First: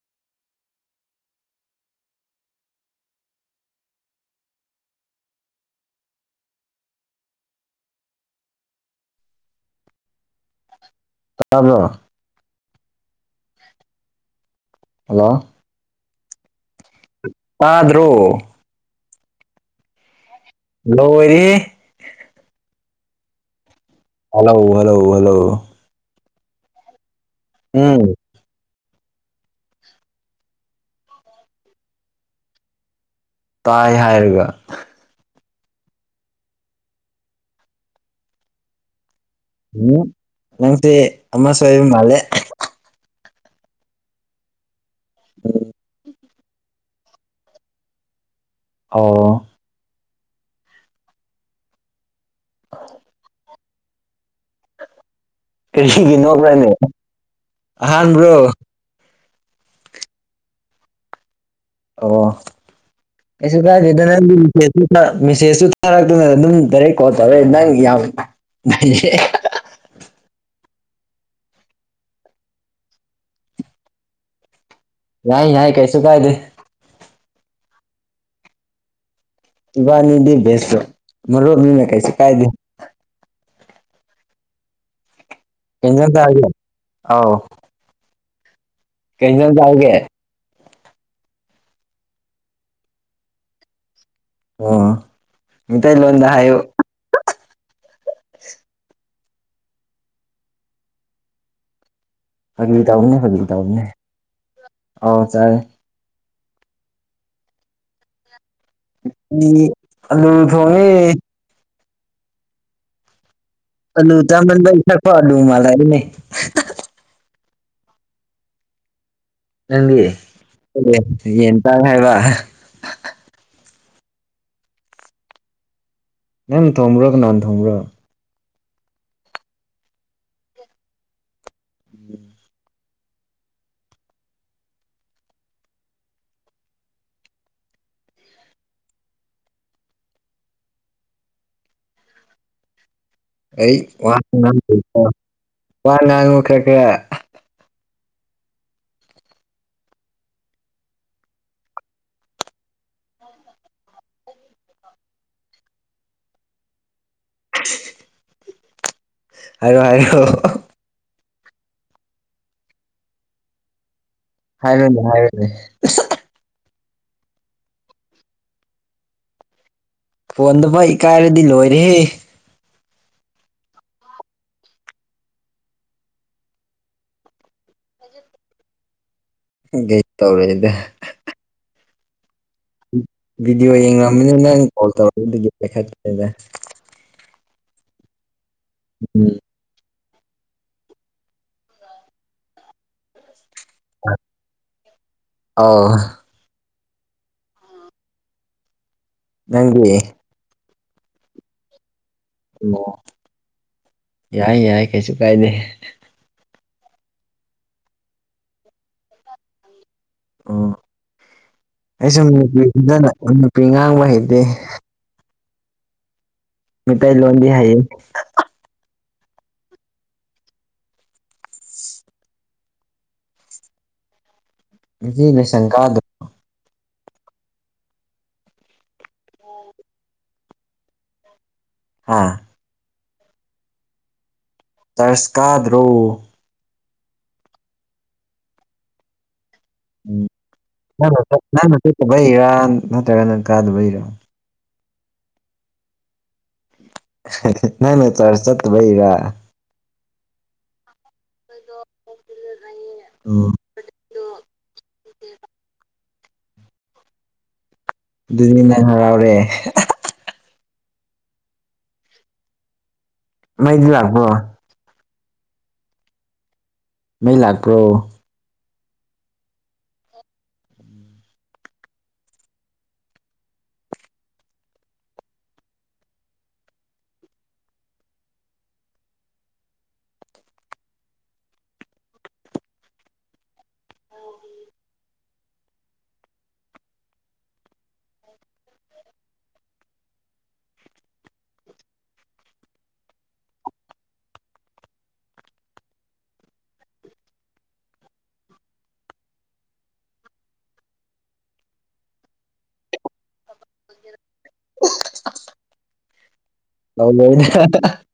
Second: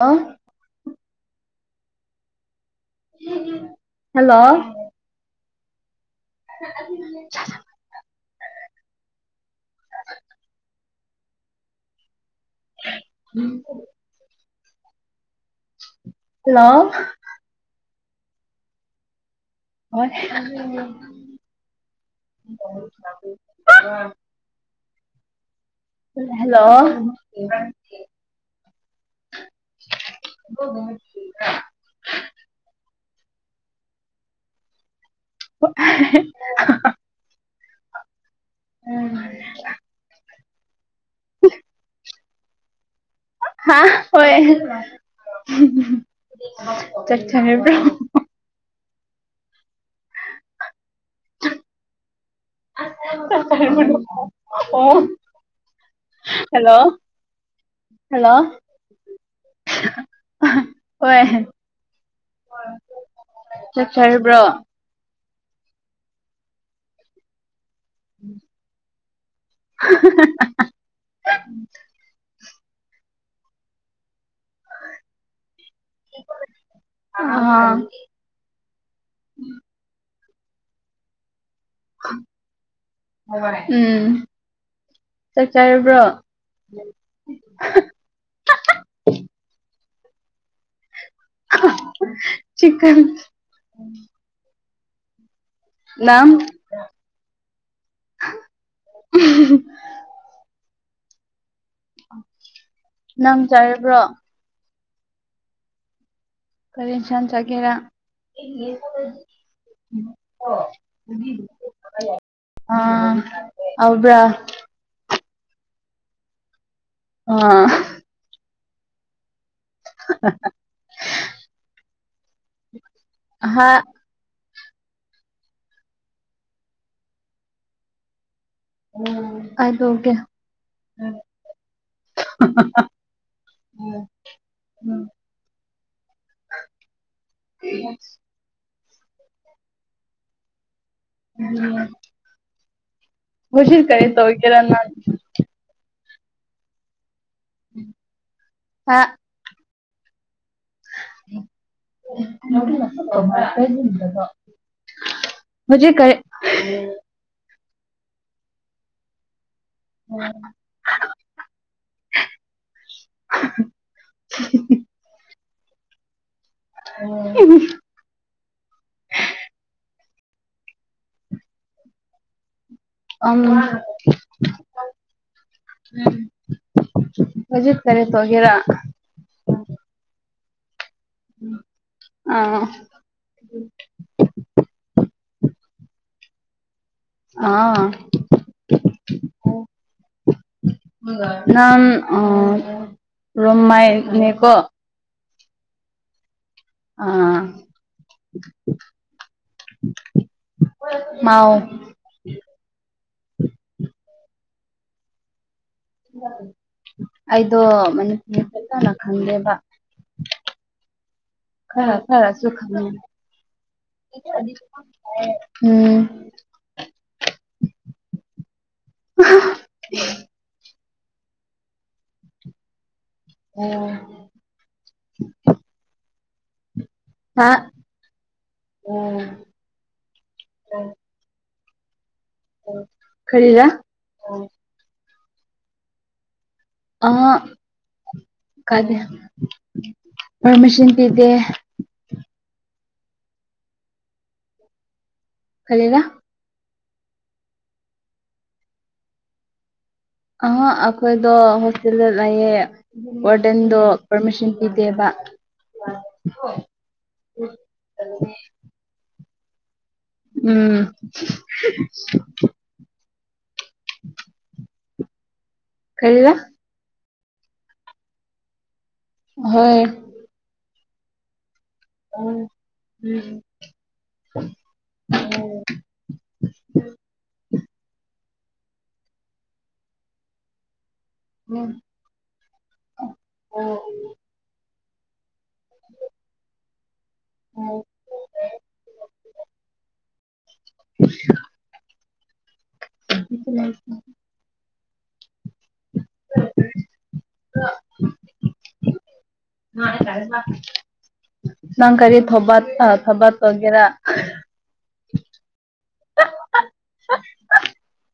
ꯑ ꯍꯜꯂꯣ [inaudible] ꯇꯕꯣ ꯎꯝ ꯍꯜꯂꯣ ꯍꯜꯂꯣ ꯭ꯔꯣ ꯍꯜꯂꯣ ꯂ ꯂꯧꯋꯥꯔꯤ ꯁꯨ ꯂ ꯍꯜꯂꯣ ꯍꯜꯂꯣ ꯍꯜꯂꯣ ꯍꯜꯂꯣ ꯎꯝ [inaudible] ꯇꯥꯏ ꯍꯥꯏꯔꯒ [inaudible] ꯎꯝ ꯅꯪꯗꯤ ꯑ ꯁꯏꯕ ꯃꯥꯂꯦ ꯍꯥꯥ ꯍꯣꯏ ꯆ ꯊꯃꯦꯕ ꯑꯣ [inaudible] ꯑꯣ ꯀꯔꯤꯒꯤ ꯅꯣꯛꯕ꯭ꯔꯅꯦ ꯍꯂꯣ ꯍꯂꯣ ꯑꯍꯥꯟꯕ꯭ꯔꯣ ꯍꯣꯏ ꯑꯣ ꯑꯩꯁꯨ ꯆꯥꯛ ꯀꯒꯦꯗꯅ ꯆꯥꯔꯕ꯭ꯔꯣ ꯃꯦꯁꯦꯖꯇꯨ ꯊꯥꯔꯛꯇꯅ ꯑꯗꯨꯝ ꯗꯥꯔꯦꯛ ꯀꯣꯜ ꯇꯧꯔꯛꯦ ꯅꯪ ꯌꯥꯎ [unintelligible] [inaudible] ꯎ [unintelligible] [inaudible] ꯌꯥꯏ ꯌꯥꯏ ꯀꯩꯁꯨ ꯀꯥꯏꯗꯦ ꯑ [unintelligible] [inaudible] ꯏꯕꯥꯅꯤꯗꯤ ꯦꯁꯂꯣ ꯃꯔ ꯃꯤꯅ ꯀꯩꯁꯤ ꯀꯥꯏꯗ ꯎꯝ ꯀꯩ ꯏꯟꯖꯥꯡ ꯆꯠꯆꯔꯕ꯭ꯔꯣ ꯆꯥꯔꯒꯦ ꯀꯩꯖꯟ ꯇꯎꯦ ꯆꯤꯟ [unintelligible] [inaudible] ꯑꯣ ꯃꯩꯇꯩꯂꯣꯟꯗ ꯍꯥꯏꯌꯨ [unintelligible] [inaudible] [unintelligible] [inaudible] ꯐꯥꯒꯤ ꯇꯧꯕꯥꯅꯤ ꯅꯪ ꯐꯒꯤ ꯇꯧꯕꯅꯤ ꯆꯥꯔꯕ꯭ꯔꯣ ꯑꯥꯎ ꯆꯔꯦ ꯀꯔꯤ ꯑꯦꯟꯁꯡ ꯆꯥꯒꯦꯔꯥ ꯎ ꯂ ꯊꯣꯡꯉꯅꯤ ꯑꯥ [unintelligible] [inaudible] [unintelligible] ꯃꯟꯂꯛ ꯑꯕꯥꯅꯦ ꯑꯥ [unintelligible] [inaudible] ꯅꯪꯗꯤ ꯌꯦꯟ ꯇꯥꯡ ꯍꯥꯏꯕ ꯍꯥ ꯅꯪ ꯅ ꯊꯣꯡꯝꯕ꯭ꯔꯣꯒ ꯀꯅꯥꯅꯥ ꯊꯣꯡꯕꯔꯣ ꯑꯗꯀꯦ [inaudible] ꯎꯝ ꯎꯝ [unintelligible] [inaudible] ꯎꯝ [inaudible] ꯎꯝ [inaudible] ꯑꯩ ꯋꯥ ꯅꯪ ꯋꯥ ꯀꯌꯥ ꯀ ꯍꯥ [inaudible] [unintelligible] [unintelligible] [inaudible] ꯍꯧꯖꯤ ꯀꯦ [unintelligible] [inaudible] ꯍꯥꯏꯔꯀꯣ ꯍꯥꯏꯔꯛ ꯑꯣ [unintelligible] [inaudible] ꯍꯥꯏꯋꯦꯅꯦ ꯍꯥꯏꯋꯦꯅꯦ ꯎ [unintelligible] [inaudible] ꯐꯣꯅ ꯗꯕꯨꯛ ꯏꯀꯥꯏꯔꯗꯤ ꯂꯣꯏꯔꯦ ꯑ [unintelligible] [inaudible] ꯍꯧꯖꯤꯛ ꯀꯔꯤ ꯇꯧꯒꯦꯔꯥ [unintelligible] ꯑ [unintelligible] [inaudible] ꯚꯗꯤꯑꯣ ꯌꯦꯡꯉꯃꯤꯅꯤꯅ ꯅꯪ ꯀꯣꯜ ꯇꯧꯔ ꯄꯥꯏꯈꯠꯦꯗ ꯑꯥ [unintelligible] ꯎꯝ ꯅꯝ ꯑ ꯔꯣꯃꯥꯏꯅꯤꯀꯣ ꯑ ꯑꯥ ꯅꯪꯗꯤ ꯃꯥꯎ ꯑꯣ ꯌꯥꯏ ꯌꯥꯏ ꯀꯩꯁꯨ ꯀꯥꯏꯗꯦ ꯑꯩꯗꯣ ꯃꯅꯤꯄꯨꯔ ꯐꯖꯅꯥ ꯈꯪꯗꯦꯕ ꯑ ꯈꯔ ꯑꯩꯁꯨ ꯈꯔꯁꯨ ꯈꯪꯉꯦ ꯅꯨꯄꯤꯗꯅ ꯅꯨꯄꯤ ꯉꯥꯡꯕ ꯍꯩꯇꯦ ꯎꯝ ꯃꯤ ꯇ ꯂꯣꯟꯣꯟꯗꯤ ꯍꯥꯏꯌꯦ [unintelligible] ꯑꯣ ꯉꯁꯤ ꯅ ꯁꯪꯀꯥ ꯑꯗꯨ ꯍꯥ ꯎꯝ ꯍꯥ ꯈꯔꯤꯔ ꯆꯔꯁꯀꯥꯗ꯭ꯔꯣ ꯑꯥ ꯀꯗꯦ [inaudible] ꯀꯔꯤꯔꯥ ꯅꯪ ꯅꯥ ꯆꯔ ꯆꯠꯕꯩꯔ ꯑ ꯑꯩꯈꯣꯏꯗ ꯍꯣꯁꯇꯦꯜꯗ ꯂꯩꯥꯏꯑꯌꯦ ꯎꯝ ꯋꯥꯗꯣ ꯄꯔꯃꯤꯁꯟ ꯀꯗꯦꯕ ꯑꯗꯨꯗꯤ ꯅꯪ ꯍꯔꯥꯎꯔꯦ ꯎꯝ ꯃꯩꯗꯤ ꯂꯥꯛꯄ꯭ꯔꯣ ꯀꯔꯤꯔ ꯃꯩ ꯂꯥꯛꯄ꯭ꯔꯣ ꯍꯣꯏ ꯎꯝ ꯎꯝ ꯎꯝ [inaudible] [unintelligible] [unintelligible] [inaudible] ꯎꯝ [unintelligible] ꯐ [inaudible] [unintelligible] ꯍ ꯆꯔꯦ [unintelligible] ꯅꯪ ꯀꯔꯤ ꯊꯣꯕꯥꯠ ꯊꯕꯥꯠ ꯇꯑꯣꯒꯦꯔ ꯂ ꯂꯅꯦ [unintelligible]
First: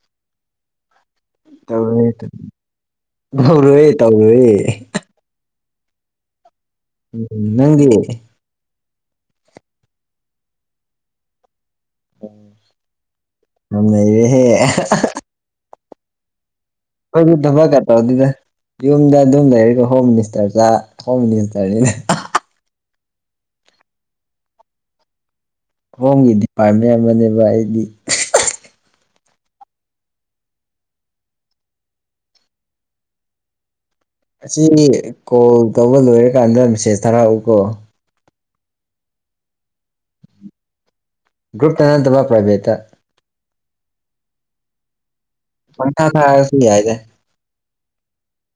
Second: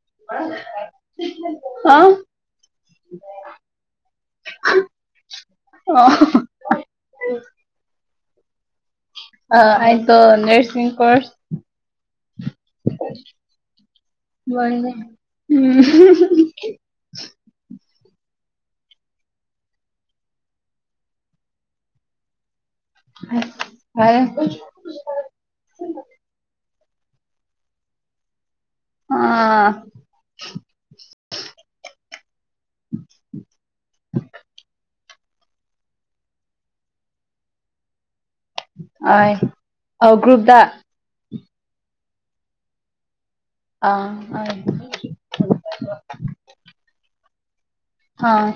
ꯑ [inaudible] ꯇꯧꯔ ꯍꯧꯧꯔꯨꯦ ꯇꯧꯔꯨꯏꯦ ꯑ [unintelligible] ꯎꯝ ꯅꯪꯒꯤꯦ ꯑ ꯑꯗꯣ ꯅꯔꯁꯤ ꯀꯣꯔꯔꯁ ꯌꯥꯝ ꯅꯩꯔꯦꯍꯦ ꯋꯥꯅꯦ ꯎꯝ ꯍꯣꯏ ꯙꯕ ꯀ ꯗ ꯌꯨꯝꯗ ꯑꯗꯨꯝ ꯂꯩꯔꯤꯀꯣ ꯍꯣꯝ ꯃꯤꯅꯤꯁꯇꯔ ꯍꯣꯝ ꯃꯤꯅꯤꯁꯇꯔꯅꯤꯅ ꯍꯥꯏ [unintelligible] ꯃꯌꯥꯝꯕꯅꯦꯕ ꯑꯩꯗꯤ ꯑꯥꯝ ꯎꯝ ꯎ [inaudible] ꯑꯁꯤ ꯀꯣꯜ ꯇꯧꯕ ꯂꯣꯏꯔꯀꯥꯟꯗ ꯃꯦꯁꯦꯖ ꯊꯥꯔꯛꯎꯀꯣ ꯑ ꯑ ꯒ꯭ꯔꯨꯞꯨꯞꯗ ꯒ꯭ꯔꯨꯞ ꯇꯅꯟꯗꯕ ꯄ꯭ꯔꯥꯏꯕꯦꯇ ꯑꯥ ꯑ ꯄꯟꯊꯥ ꯈꯥꯔ ꯁꯤ ꯌꯥꯏꯗꯦ ꯍꯥꯥ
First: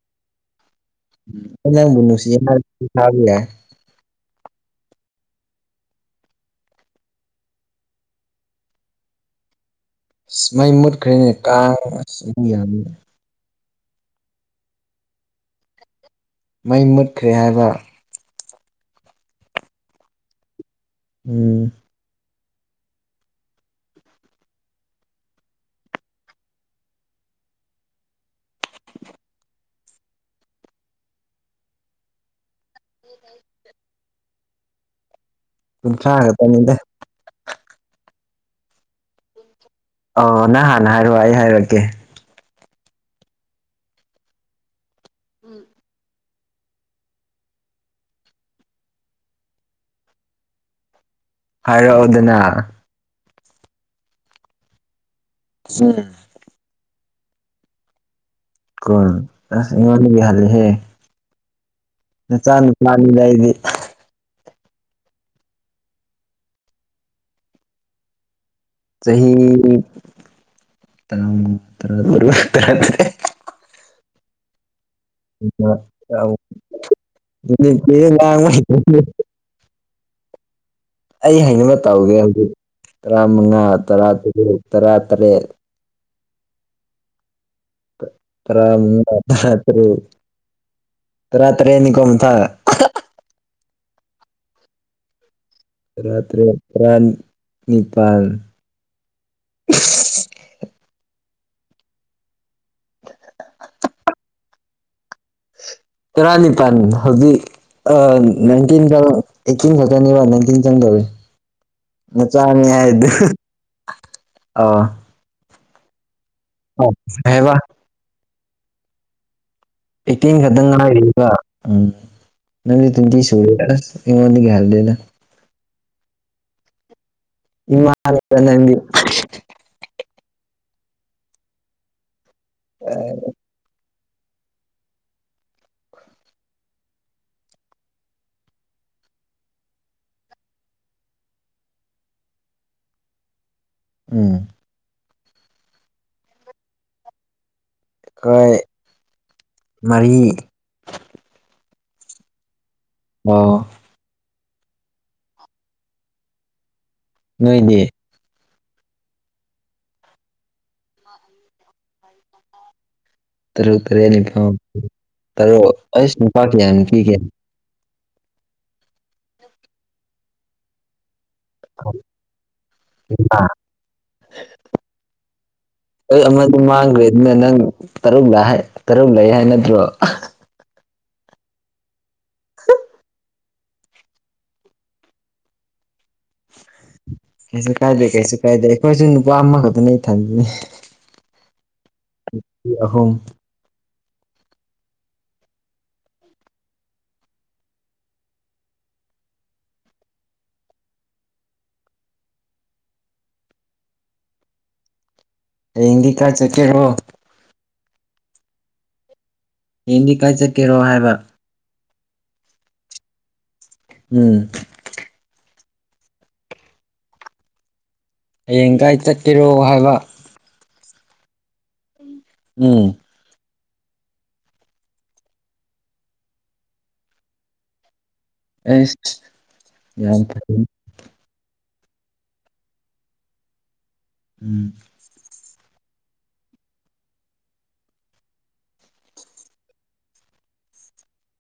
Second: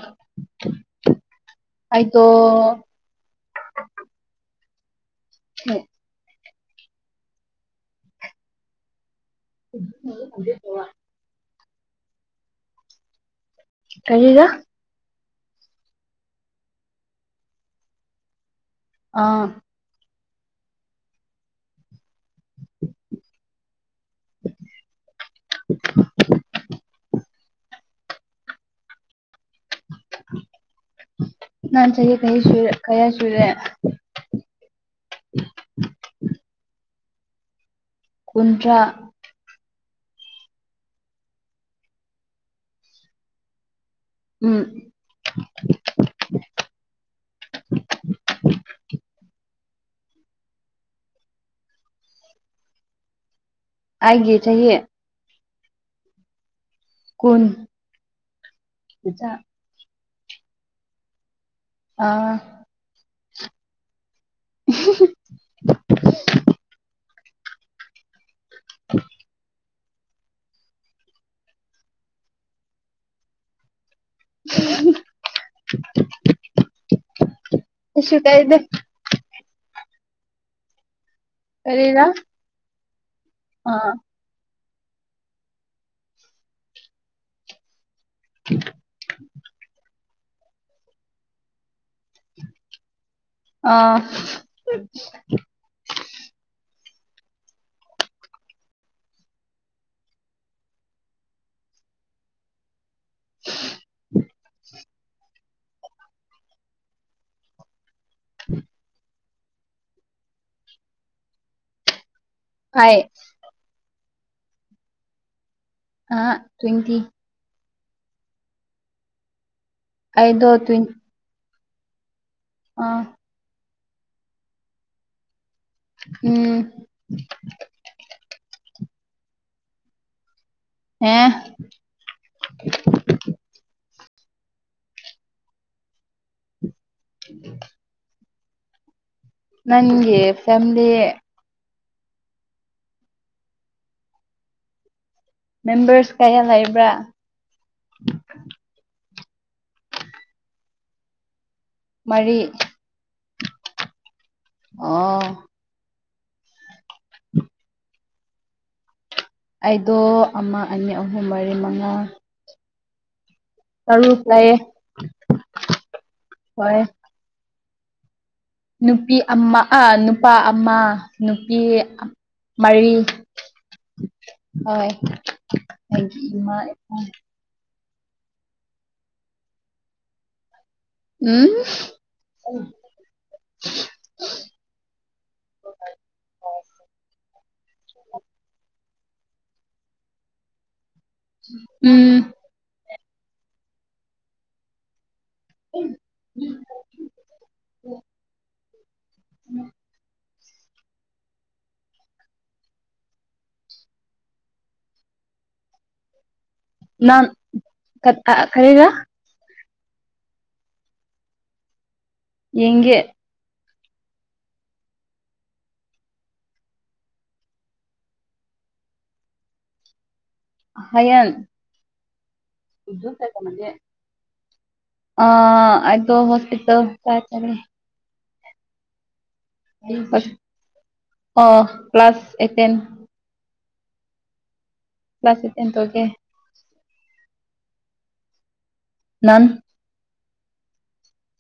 ꯅꯥꯪꯕꯨ ꯅꯨꯡꯁꯤ ꯌꯦꯅ ꯊꯔꯛ ꯑꯗꯨ ꯌꯥꯏ ꯍꯝ ꯁ ꯃꯩ ꯃꯨꯠꯈ꯭ꯔꯦꯅꯦ ꯀ ꯁ ꯌꯥꯅꯤ ꯀꯔꯤꯔ ꯃꯩ ꯃꯨꯠꯈ꯭ꯔꯦ ꯍꯥꯏꯕ ꯑꯥ ꯎꯝ [inaudible] [inaudible] ꯅꯥꯟ ꯁꯌꯦ ꯀ ꯁ ꯀꯌꯥ ꯁꯨꯨꯔꯦ ꯀꯨꯟꯊ꯭ꯔꯥ ꯈꯛꯇꯅꯤꯗ ꯀꯨꯟꯗ꯭ꯔꯥ ꯑꯣ ꯅꯪ ꯍꯥꯟꯅ ꯍꯥꯏꯔꯛꯑꯣ ꯑꯩ ꯍꯥꯏꯔꯛꯀꯦ ꯎꯝ [inaudible] ꯍꯥꯏꯔꯛꯑꯣꯗꯅ ꯑꯥꯏꯒꯦ ꯆꯍꯤꯌꯦ [unintelligible] ꯀꯨꯟ ꯀꯣ ꯑꯁ ꯏꯉꯣꯟ ꯂꯩꯒ ꯍꯥꯏꯂꯦ ꯍꯦ ꯑꯥ ꯅ ꯆꯅ ꯆꯥꯅꯤꯗꯏꯗꯤ ꯎꯍꯨꯍꯨ ꯆꯍꯤ [unintelligible] [unintelligible] ꯀꯩꯁꯨ ꯀꯥꯏꯗꯦ [unintelligible] ꯑꯩ ꯍꯥꯏꯅꯤꯡꯕ ꯀꯔꯤꯔ ꯇꯥꯎꯒꯦ ꯍꯧꯖꯤꯛ ꯇꯔꯥ ꯃꯉꯥ ꯑꯥ ꯇꯔꯥ ꯇꯔꯨꯛ ꯇꯔꯥ ꯇꯔꯦꯠ ꯇꯔꯥ [unintelligible] ꯇꯔꯥ ꯇꯔꯦꯠ ꯇꯔꯥ ꯇꯔꯦꯠꯅꯤ ꯀꯣꯝ ꯊ ꯑꯥ ꯔꯥꯇꯔꯦꯠ ꯇꯔꯥ ꯅꯤꯄꯥꯜ [unintelligible] [unintelligible] ꯇꯔꯥꯅꯤꯄꯥꯟ ꯍꯧꯖꯤꯛ ꯑꯏꯟꯇꯤꯟ ꯑꯩ ꯆꯤꯡ ꯈ ꯆꯅꯤꯕ ꯅ ꯅꯤꯡꯊꯤꯟ ꯆꯪꯗꯧꯋ ꯅ ꯆꯅꯤ ꯑꯩ ꯍꯥꯏꯗꯤ ꯑ ꯑꯥ ꯑ ꯇ꯭ꯋꯦꯟꯇꯤ ꯍꯥꯏꯕ ꯑꯩꯠꯇꯤꯟ ꯑꯩꯗꯣ ꯈꯛꯇꯪ ꯇ꯭ꯋꯦꯟ ꯉꯥꯏꯔꯏꯕ ꯎꯝ ꯅꯪꯗꯤ ꯑꯥ ꯇ꯭ꯋꯦꯟꯇꯤ ꯁꯨꯔꯦ ꯑ ꯏꯅꯤ ꯈꯔꯗꯅ ꯎꯝ ꯏꯃꯗꯤ ꯍꯥ ꯎꯝ ꯅꯪꯒꯤ ꯐꯃꯤꯂꯤ ꯎꯝ ꯃꯦꯝꯕꯔꯁ ꯀꯌꯥ ꯂꯩꯕ꯭ꯔꯥ ꯑꯩꯈꯣꯏ ꯃꯔꯤ ꯃꯔꯤ ꯑ ꯑ ꯅꯣꯏꯗꯤ ꯑꯩꯗꯣ ꯑꯃ ꯑꯅꯤ ꯑꯍꯨꯝ ꯃꯔꯤ ꯃꯉꯥ ꯇꯔꯣ ꯇꯔꯦꯅꯤ ꯇꯔꯨꯛ ꯀ ꯂꯩꯌꯦ ꯇꯔꯣ ꯑꯁꯄꯥ ꯀ ꯍꯣꯏ ꯄꯤ ꯀ ꯅꯨꯄꯤ ꯑꯃ ꯑꯥ ꯅꯨꯄꯥ ꯑꯃ ꯅꯨꯄꯤ ꯃꯔꯤ ꯍ ꯑꯩ ꯏꯃ ꯑꯃꯗꯤ ꯃꯥꯡꯈ꯭ꯔꯦ ꯑꯗꯨꯅ ꯅꯪ ꯇꯔꯨꯛ ꯂ ꯇꯔꯨꯛ ꯂꯩ ꯍꯥꯏ ꯅꯠꯇ꯭ꯔꯣ ꯎꯝ [unintelligible] ꯀꯩꯁꯨ ꯀꯥꯏꯗꯦ ꯀꯩꯁꯨ ꯀꯥꯏꯗꯦ ꯑꯩꯈꯣꯏꯁꯨ ꯅꯨꯄꯥ ꯑꯃꯈꯛꯇꯅ ꯏꯊꯟꯗꯅꯤ ꯎꯝ ꯑꯍꯨꯝ ꯎꯝ ꯎꯝ ꯑꯦꯒꯀꯥ ꯆꯀꯤꯔꯣ ꯈꯔꯦꯒ ꯌꯦꯡꯗꯤ ꯀꯥꯏ ꯆꯠꯀꯦꯔꯣ ꯍꯥꯏꯕ ꯌꯦꯒꯦ ꯎꯝ ꯍꯌꯦꯡꯒꯥꯏ ꯆꯠꯀꯦꯔꯣ ꯍꯥꯏꯕ ꯍꯌꯦꯟ ꯎꯝ ꯑꯟꯏꯟꯇꯦꯜꯂꯤꯖꯦꯕꯜ ꯑ ꯑꯗꯣ ꯍꯁꯄꯤꯇꯥꯜ ꯑꯟꯏꯟꯇꯦꯜꯂꯤꯖꯦꯕꯜ ꯑꯩꯁ ꯌꯥꯝ ꯐꯩ ꯑꯣ ꯀ꯭ꯂ꯭ꯂꯥꯁ ꯑꯦꯠꯇꯦꯟ ꯎꯝ ꯑꯦꯇꯦꯟ ꯇꯧꯒꯦ ꯅꯥꯟ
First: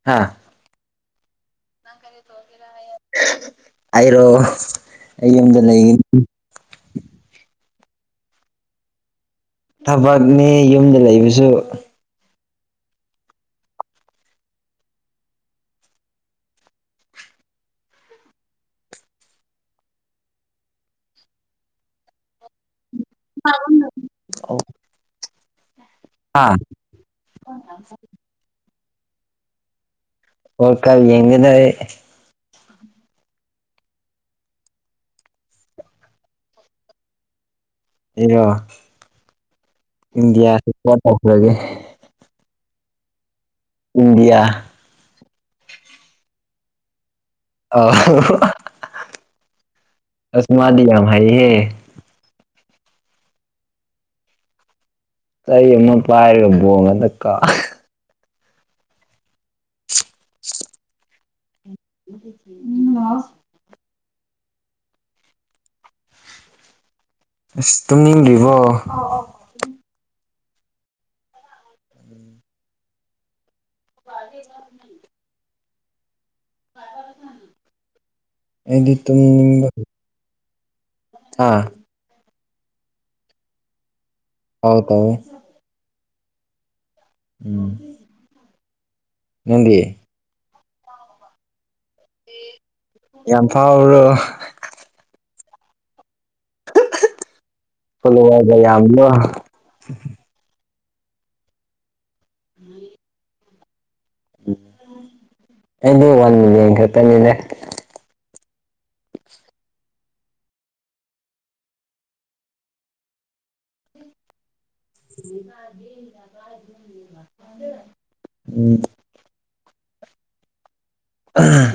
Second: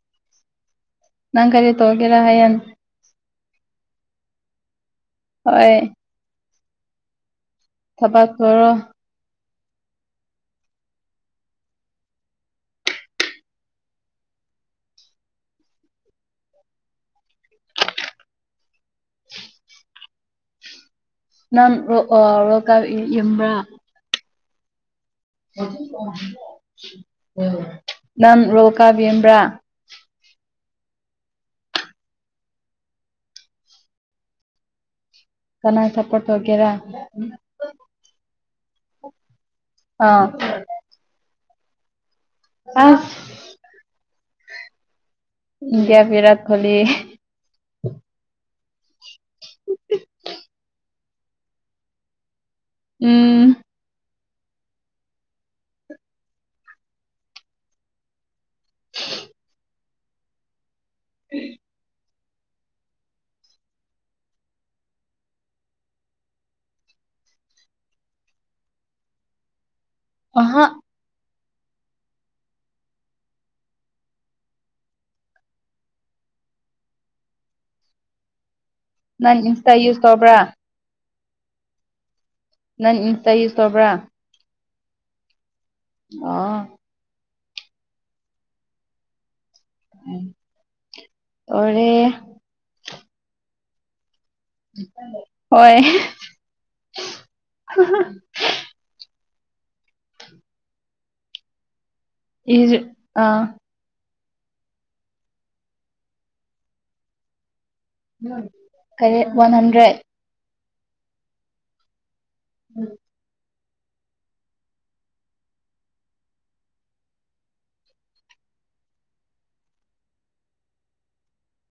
ꯍꯥꯥ ꯅꯪ ꯀꯔꯤ ꯇꯣꯒꯦꯔ ꯍꯥꯏꯌꯦꯟ ꯑꯩꯔꯣ ꯑꯩ ꯌꯨꯝꯗ ꯍꯣꯏ ꯂꯩꯅꯤ ꯊꯕꯛ ꯇꯧꯔꯣ ꯊꯕꯛꯅꯤ ꯌꯨꯝꯗ ꯂꯩꯕꯁꯨ ꯅꯥꯡ ꯔꯣ ꯑ ꯔꯣꯒꯥꯞ ꯌꯦꯡꯕ꯭ꯔꯥ ꯑꯣ ꯅꯝ ꯔꯣꯀꯥ ꯌꯦꯡꯕ꯭ꯔꯥ ꯑꯣ ꯀꯕꯤ ꯌꯦꯉꯟꯅ ꯀꯅꯥ ꯆꯄꯣꯠ ꯋꯥꯒꯦꯔ ꯎ ꯑꯦꯔ ꯑꯥ ꯏꯟꯗꯤꯌꯥꯁꯤ ꯄ ꯇꯧꯈ꯭ꯔꯒꯦ ꯑ ꯏꯟꯗꯤꯌꯥ ꯏꯟꯗꯤꯌꯥ ꯕꯤꯔꯥꯠ ꯀꯣꯍꯂꯤ ꯑ ꯑꯁꯃꯗ ꯌꯥꯝ ꯍꯥꯏꯥꯏ ꯍꯦ ꯎꯝ ꯑꯩ ꯑꯃ ꯄꯥꯏꯔꯒꯕꯣ ꯉꯗ ꯀꯥ ꯎꯝ ꯎꯝ ꯂ ꯑꯁ ꯇꯨꯝꯅꯤꯡꯗ꯭ꯔꯤꯕꯣ ꯑꯍ ꯑꯟꯏꯟꯇꯦꯜꯂꯤꯖꯦꯕꯜ ꯑꯩꯗꯤ ꯅꯪ ꯇꯨꯝꯕ ꯏꯟꯁꯇꯥ ꯌꯨꯁ ꯇꯧꯕ꯭ꯔꯥ ꯑꯥ ꯅꯪ ꯏꯟꯇ ꯏ ꯁꯣꯕ꯭ꯔꯥ ꯑꯥꯎ ꯇꯧꯋꯦ ꯑꯥ ꯎꯝ ꯅꯪꯗꯤ ꯑꯣꯔꯦ ꯌꯥꯝ ꯐꯥꯎ꯭ꯔꯣ ꯍꯣꯏ ꯐꯂ ꯋꯥꯏꯗ ꯌꯥꯝꯝꯕꯣ ꯏꯁꯨ ꯑꯥ ꯑꯩ ꯗꯤ ꯋꯥꯟ ꯗꯦ ꯈꯛꯇꯅꯤꯗ ꯀꯔ ꯋꯥꯟ ꯍꯟꯗ꯭ꯔꯦꯠ ꯎꯝ ꯎꯝ ꯎꯝ